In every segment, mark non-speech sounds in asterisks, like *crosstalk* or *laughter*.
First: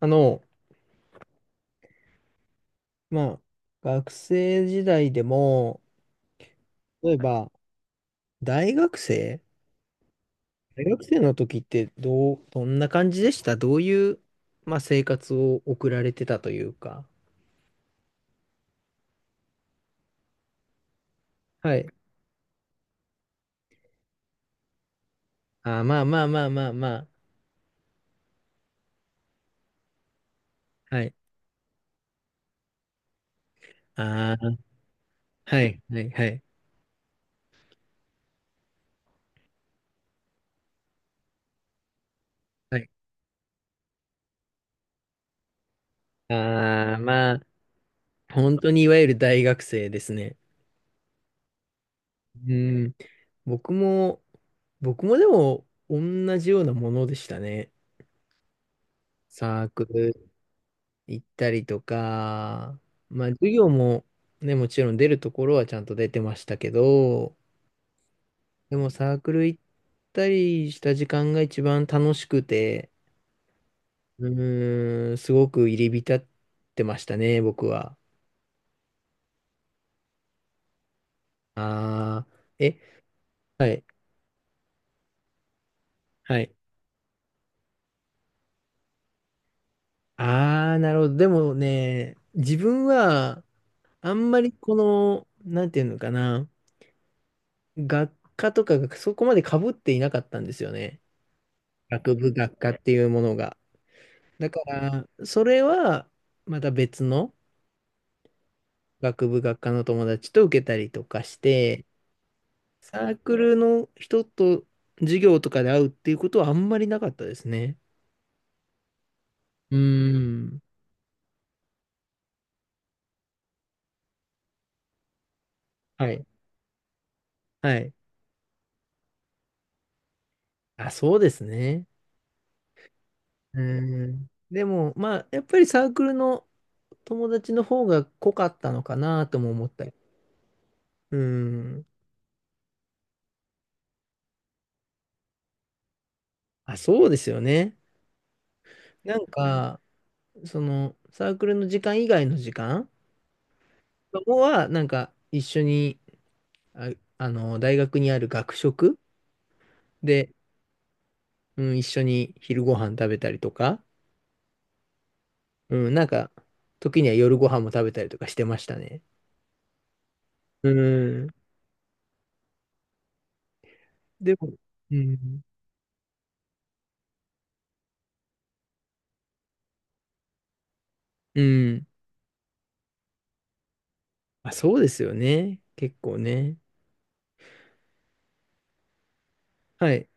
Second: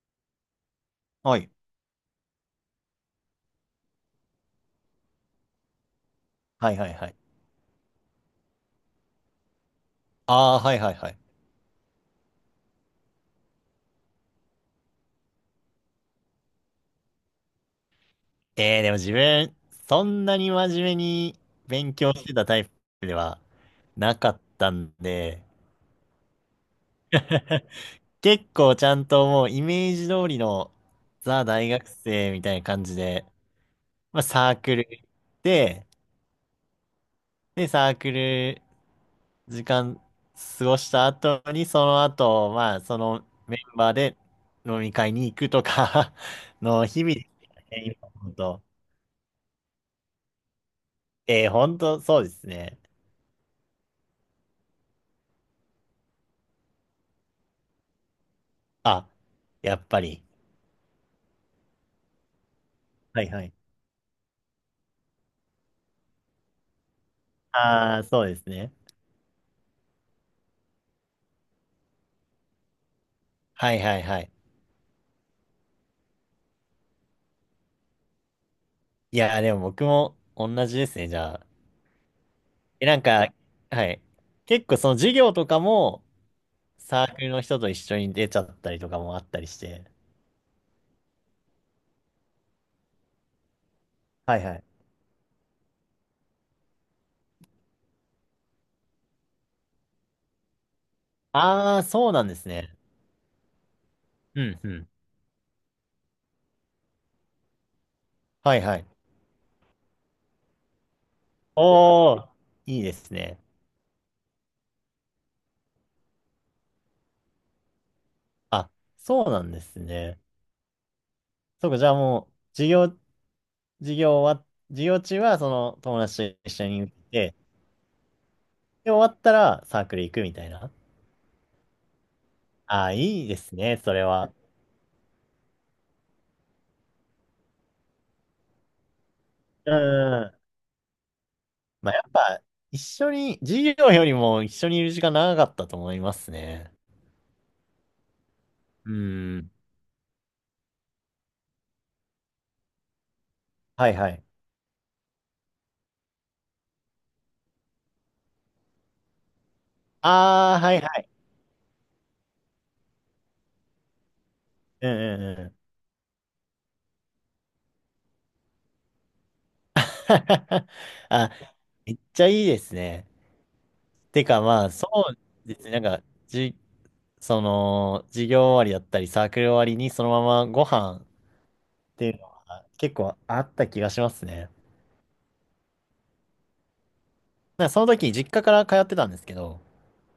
あの、はい。まあ、学生時代でも、はいはいは例い。えば、大学生ああ、はい大はい学はい。生の時ってどう、どんな感じでしたどういう、まあ、生活を送られてたというか。でも自分、そんなに真面目にはい。勉強してたタイプではなかったんで、あー、まあまあまあまあまあ。*laughs* 結構ちゃんともうイメージ通りのはい。ザ大学生みたいな感じで、あサーあ、クル行っはい、て、はい、はい。で、サークル時間過ごした後に、その後、はい。そのメンバーで飲み会に行くとか *laughs* のああ、日々でまあ、すね、今思う本と。当にいわゆる大学生ですね。本当そうですうね。ん。僕も、僕もでも、同じようなものでしたね。あ、サーやっクぱり。ル行ったりとか、はまいあは授い。業もね、もちろん出るところはちゃんと出てましたけど、ああ、そうですね。でもサークル行ったりした時間が一番楽しくて、はいはいはうい。ーん、すごく入り浸ってましたね、僕は。いやー、でも僕も同じですね、じゃあ。ああ、え、え、なんか、はい、はい。結構その授業とかもはい。サークルの人と一緒に出ちゃったりとかもあったりして。ああ、なるほど。でもね、自分はあんはまいりはい。この、なんていうのかな、学科とかがそこまで被っていなかったんですよね。ああ、そう学なん部です学科ね。っていうものが。うだんかうん。ら、それは、また別のはいはい。学部学科の友達と受けたりとかして、おー、いいでサすークね。ルの人と授業とかで会うっていうことはあんまりなかったですね。あ、そうなんでうーすね。ん。そうか、じゃあもう、授業中はその友はい。達と一緒に行って、はい。で、終わったらサークル行くみたいな。あ、そうですね。ああ、いいですうね、それーん。は。でも、まあ、やっぱりサークルの友達の方が濃かったのかなとも思っうたり。ん。うーん。まあ、やっぱ、一緒に、授業よりも一緒にいる時間長かったと思いますね。あ、そうですよね。うなんん。か、その、サークルの時間以外の時間はいはい。は、なんか、一緒に、あ、あの、大学にある学食で、ああ、はいはい。うん、一緒に昼ご飯食べたりとか、うんうんうん。うん、なんか、時には夜ご飯も食べたりとかしてましたね。*laughs* うあ、ん。めっちゃいいですね。てでかも、まあ、そうん。うですね。なんか、じ、その、授業終わりだったり、サークル終わりにそのままご飯っうん。ていうのは結構あった気がしますね。まあ、そうですよね。結構ね。なんかその時、実家から通ってたんですけど、はい。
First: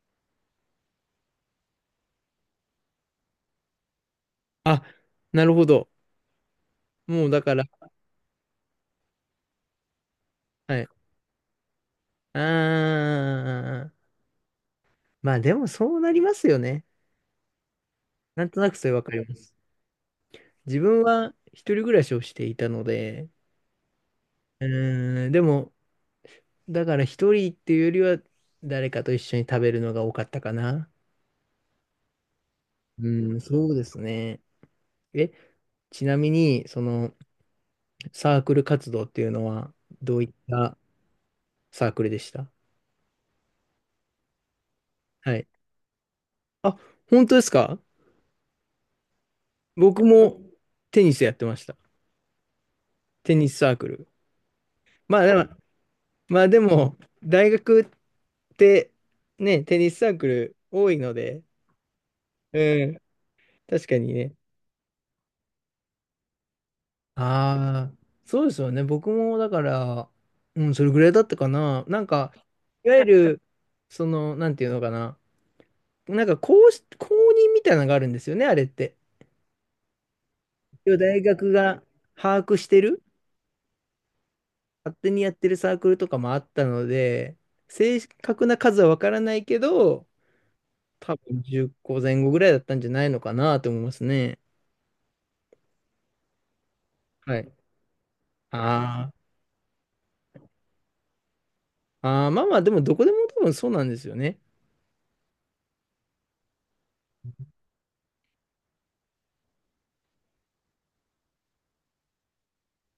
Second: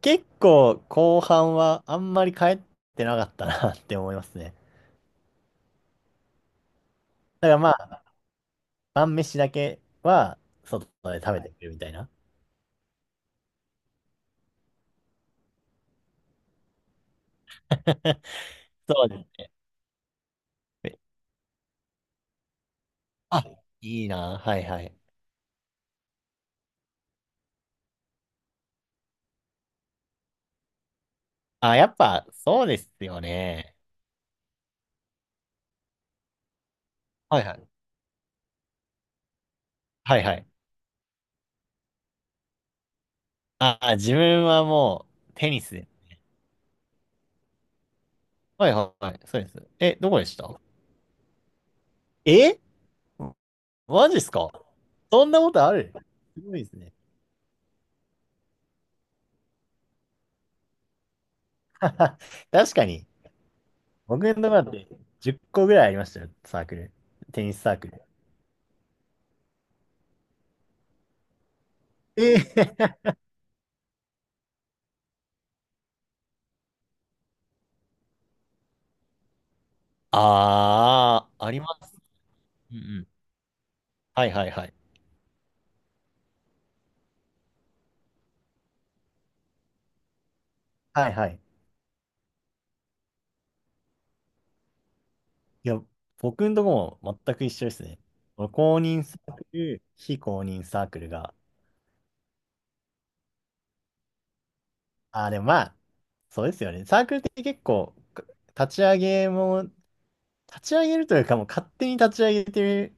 結構後半はあんまり帰ってなかったな *laughs* って思いますね。*laughs* あ、なるほど。もうだだかからら、まあ、晩飯だけはは外い。で食べてくるみたいな。あー。まあでもそうなりますよね。*laughs* なんとなくそれわそうかりでますす。自ね。分は一人暮らしをしていたので、あ、いいな。はいうはい。ーん、でも、だから一人っていうよりは誰かと一緒に食べるのが多かったかな。あ、やっぱそうですうよん、そうね。ですね。え、ちなみに、そのはいはい。サークル活動っていうのはどはいういっはい。たサークルでしたあ、自分はもうはい。テニスで。あ、本当ですか？はいはいはい。そうです。え、僕どこでしもた？テニスやってました。え、テニスサークル。マジっすか？まあそんでなも、ことある？ますあごでいですね。も、大学ってね、テニスサークル多いので、*laughs* 確かうん、に。確かに僕のね。ところだって10個ぐらいありましたよ、サークル。テニスサークああ、ル。そうですよね。僕もだから、うん、それぐらいだったかな。なんか、えいえ。わゆる、その、なんていうのかな。なんか公し、公認みたいなのがあるんですよね、あれって。一応大ああ、あ学りまがす。把握しうんてうる、ん。はいはいはい。勝手にやってるサークルとかもあったので、正確な数はわからないけど、はい多はい。分10個前後ぐらいだったんじゃないのかなと思いますね。いや、僕のとこも全はく一い。緒ですね。公認あーサークル、非公認サークルが。あー、まあまあ、でもどこでも多分そうなんですよね。ああ、でもまあ、そうですよね。サークルって結構、か立ち上げも、立ち上げるというか、もう勝手に立ち上げて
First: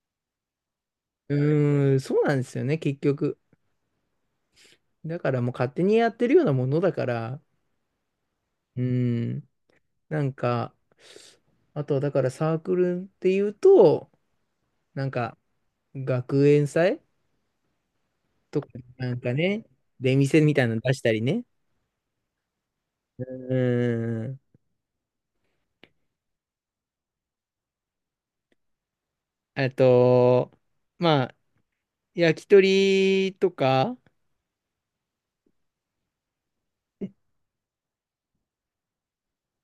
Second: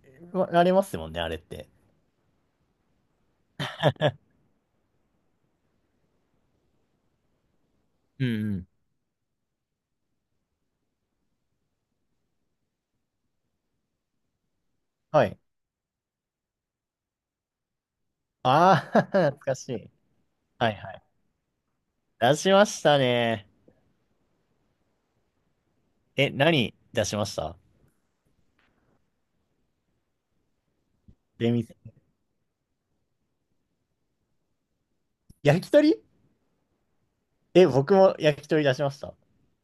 られますもんね、あうれって。ーん、そうなんですよね、結局。だからもう勝手にやってるようなものだから、うんうん。うん、なんか、あとはだからサークルっていうと、なんはかい。学園祭とかああ、*laughs* なんか懐かね、しい。出店みたいはないのは出しい。たりね。出しましたうね。ん。え、何出しました？あと、まあ、で、み焼き鳥とか、焼き鳥？え、僕も焼き鳥出しました。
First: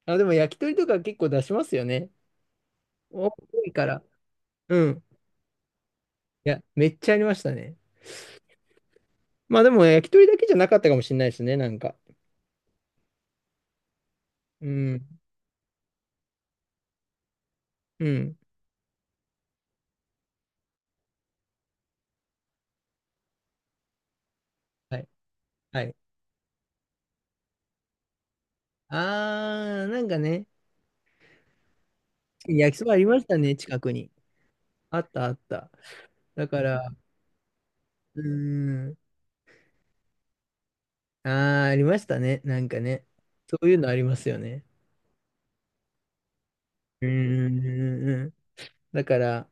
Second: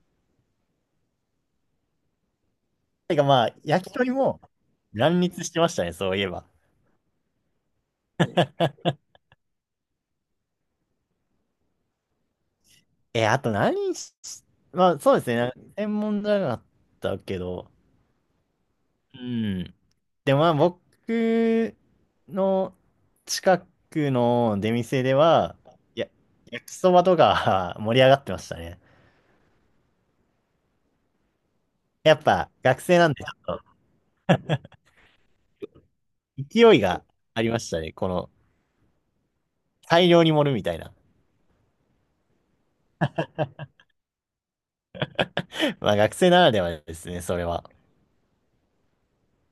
あ、でも焼き鳥とか結構出しますよね。てか多まあ、いか焼きら。鳥もうん。乱立してましたね、そういえば。いや、めっちゃありましたね。まあでも焼き鳥だけじゃなかったかもしれないですね、なんか。え、あと何し、うまあん。そうですね、専門じゃなかったけど、うん。うん。でもまあ僕の近くの出は店い。では、はい、や、焼きそばとか *laughs* 盛り上がってましたね。あー、なんかね、やっぱ焼き学そばあ生りなんまでしちたょね、っと近くに。あったあった。だか勢いら、がありましたね、こうーのん、大量に盛るみたいな。あー、ありましたね、なんかね。そういうのありますよね。まあ学生ならではでうすね、それは。ーん。だから、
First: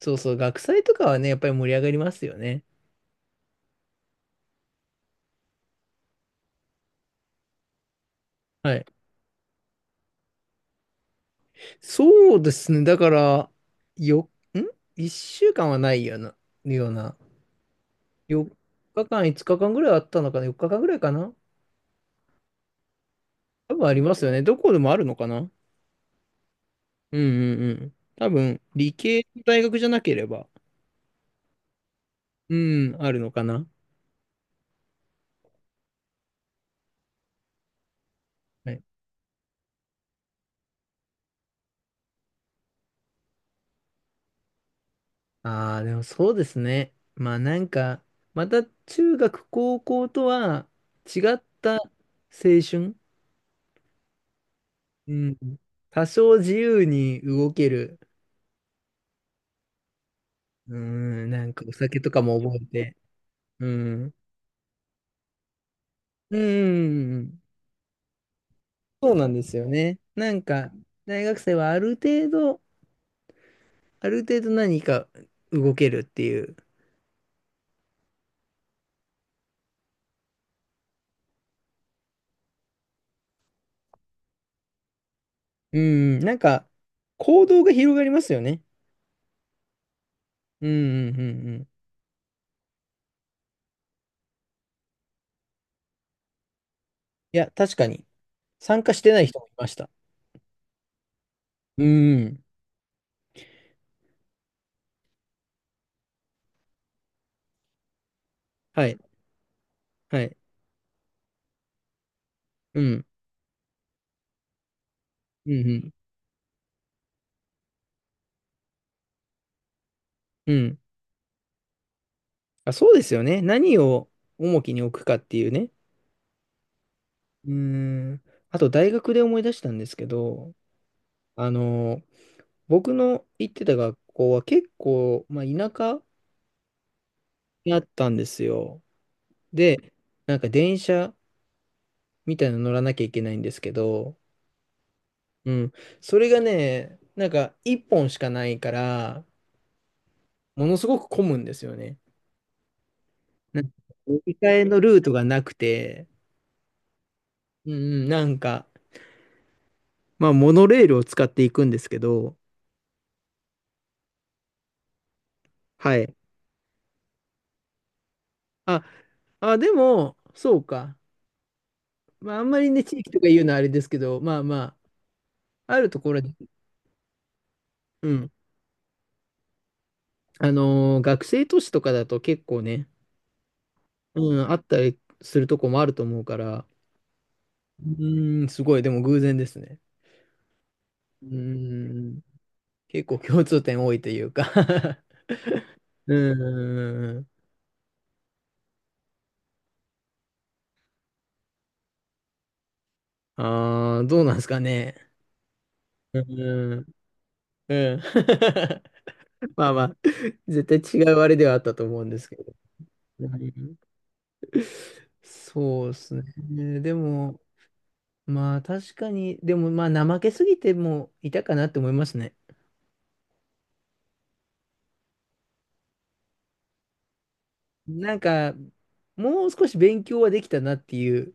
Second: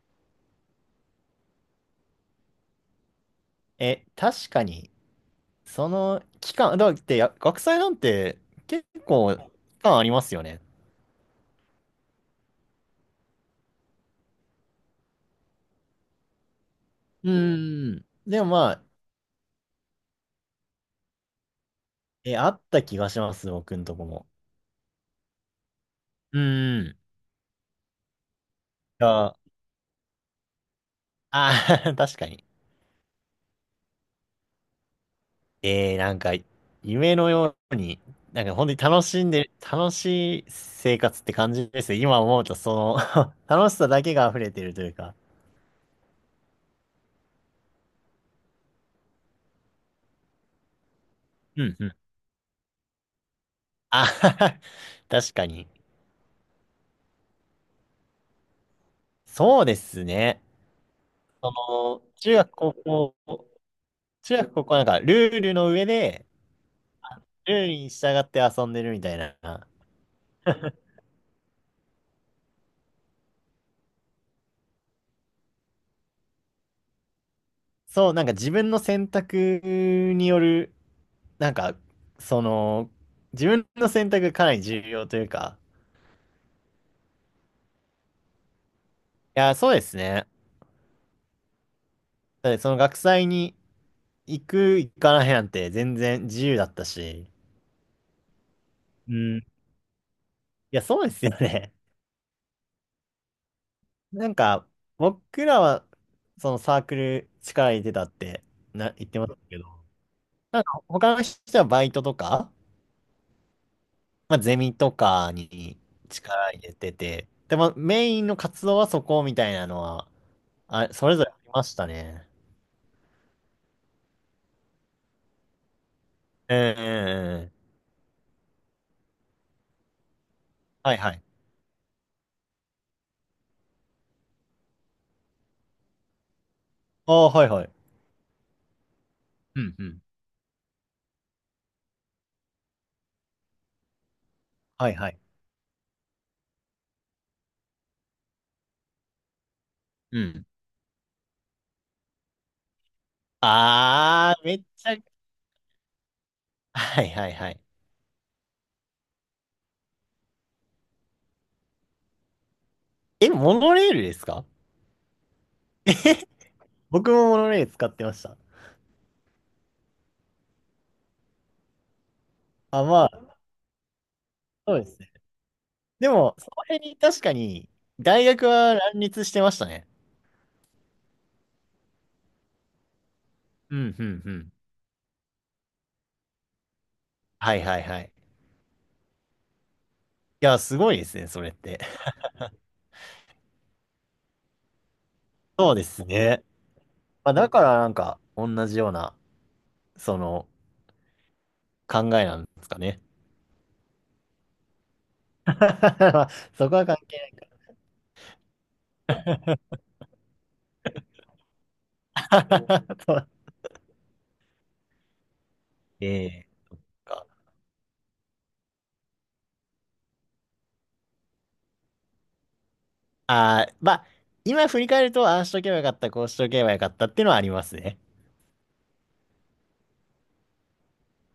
そうそう、学祭とかはね、やっぱり盛り上がりますよね。え、確かに、その期間、だって学祭なんては結い。構期間ありますよね。そうですね、だから、よ、ん？ 1 週間はないような、ような。うん。でも4まあ、日間、5日間ぐらいあったのかな？ 4 日間ぐらいかな？え、あった気がします、多僕ん分あとりこますも。よね。どこでもあるのかな？うん。うんうんうん。多分、理系あの大学じゃなければ、あー、*laughs* 確かに。うん、あるのかな。えー、なんか、夢のように、なんか本は当にい。楽しんでる、楽しい生活って感じですね。今思うと、その *laughs* 楽しさだけが溢れてるというか。ああ、でもそうですね。まあなんか、また中学、高校とは違っうたん、青うん。春。あはは。 *laughs* う確ん。かに。多少自由に動ける。そうですね。うん、なんそかお酒の、とか中も学、覚え高て。校、うん。中学、高校はなんか、ルールの上で、うんうんうん。ルールに従って遊んでるみそたういなんですよな。ね。なんか、大学生はある程度、ある程度何か動けるっていう。そう、なんか自分の選択による、なんか、その、自分の選択がかなり重要というか、うん、なんか、行動が広がりますよね。いや、そうですね。うん、うん、うん、うん。だってその学祭に行く、行かないなんて全然自由だったし、いや、確かに。参加してうない人ん。いもいました。や、そうですよね。うん。*laughs* なんか、僕らは、そのサークル力入れてたってはい、言ってましたけど、はい。なんか他の人はバイトとか、うん、まあ、ゼミとかうん、うにん。力入れてて、でもメインの活動はそこみたいなのは、うん、あ、それぞれありましたね。あ、そうですよね。何を重きに置くかっていうね。うんうんううん。ん。あと、大学で思い出したんですけど、はいはい。あの、僕の行ってた学校は結構、まあ、田舎ああ、はいはい。にあったんですよ。うんうで、ん。なんか電車みたいなの乗らなきゃいけないんですけど、はいはい。うん。それがね、なんか一本しかないから、うん。ものすごく混むんですよね。なんか乗りああ、換めっえのちゃ、ルートがなくて、はいはいはい。うんうん、なんか、まあ、モノレールを使っていくんですけど、え、モノレールですか？はい。僕もモノレール使ってました。あ、あ、でも、そうか。まあ、あんまりね、あ、地ま域とかあ、言うのはあれですけど、まあまそうですね。あ、あるとでころで、も、その辺に確かに、う大ん。学は乱立してましたね。あのー学生都市とかだと結構ね、うんうんううん、ん。あったりするとこもあると思うから、はいはいはい。うん、すごい、でも偶然ですね。いや、すごいですうね、それって。ん。結構共通点多いというか *laughs* そうですうんね。うんうん。まあ、だからなんか、同じような、その、考えなんですかね。ああ、どうなんですかね。*laughs* うまあそん。うこんは関係うん。な *laughs* い。まあまあ、絶対違うあれではあったと思うんですけど。*laughs* そうう。ん、そうですええ。ね。でも、まあ確かに、でもまあ怠けすぎてもいたかなって思いますね。ああー、まあ、今振り返ると、ああしとけばよかった、こうしとけばよかったっていうのはありますね。なんか、もう少し勉強はできたなっていう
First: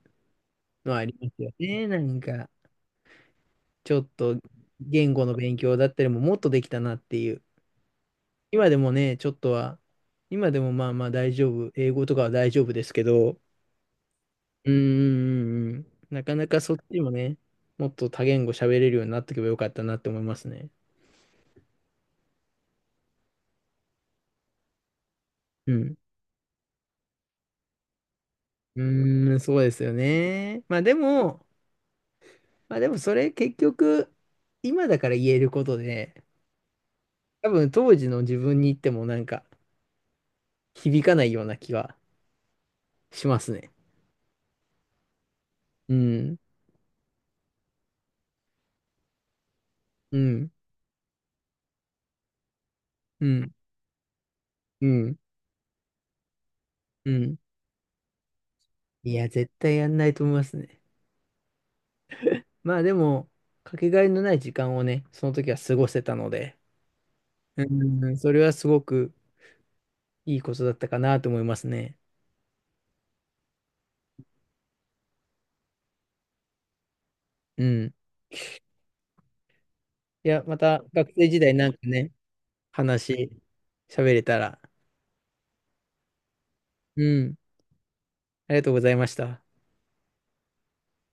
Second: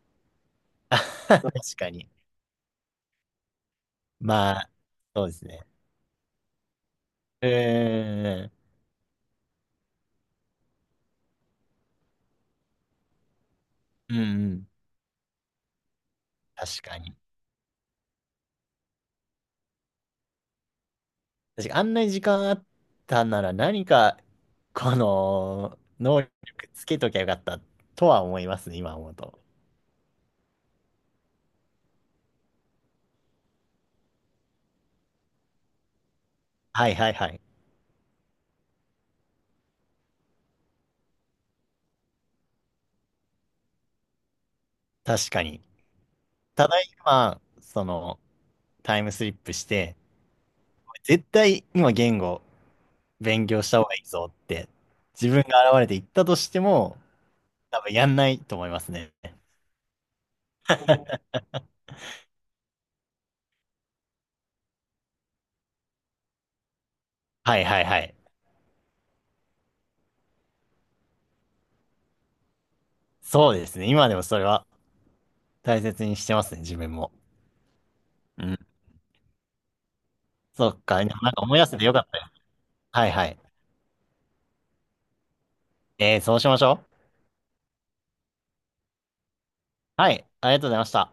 のはあり *laughs* ますよ確ね。かなに。んか、ちょっとまあ、言そ語うでのす勉ね。強だったりももっとできたなっていう。うーん、今でもね、ちょっとは、今でもまあまあ大丈夫。英語とかは大丈夫ですけど、うんうん、うんうんうんうん。なかなかそっ確かちもに。ね、もっと多言語喋れるようになっておけばよかったなって思いますね。確かにあんなに時間あったなら何か、こうの、ん。能力つけときゃよかったとは思いますね、う今思うーん、と。そうですよね。まあでも、まあでもそれ結局、今だから言えることで、はいはいはい。多分当時の自分に言ってもなんか響かないような気がしますね。確かに。うん、ただ今、その、タイムスリップして、うん、絶対今言語う勉ん、強した方がいいぞって、うん、自分が現れて言ったとしても、うん。多分やんないと思いますいね。や、絶対やんないと思いますね。まあでも、かけがえのない時間をね、その時は過ごせたので、はいうはいはい。ん、それはすごくいいことだったかなと思いますね。そうですね。今でもそれは大切にしてますね、自分も。うん。うん。いや、まそったか。なん学か生時代思い出なんせかてよかっね、たよ。はいは話、い。喋れたら、そうしましょう。うん、ありがとうございました。はい、ありがとうございました。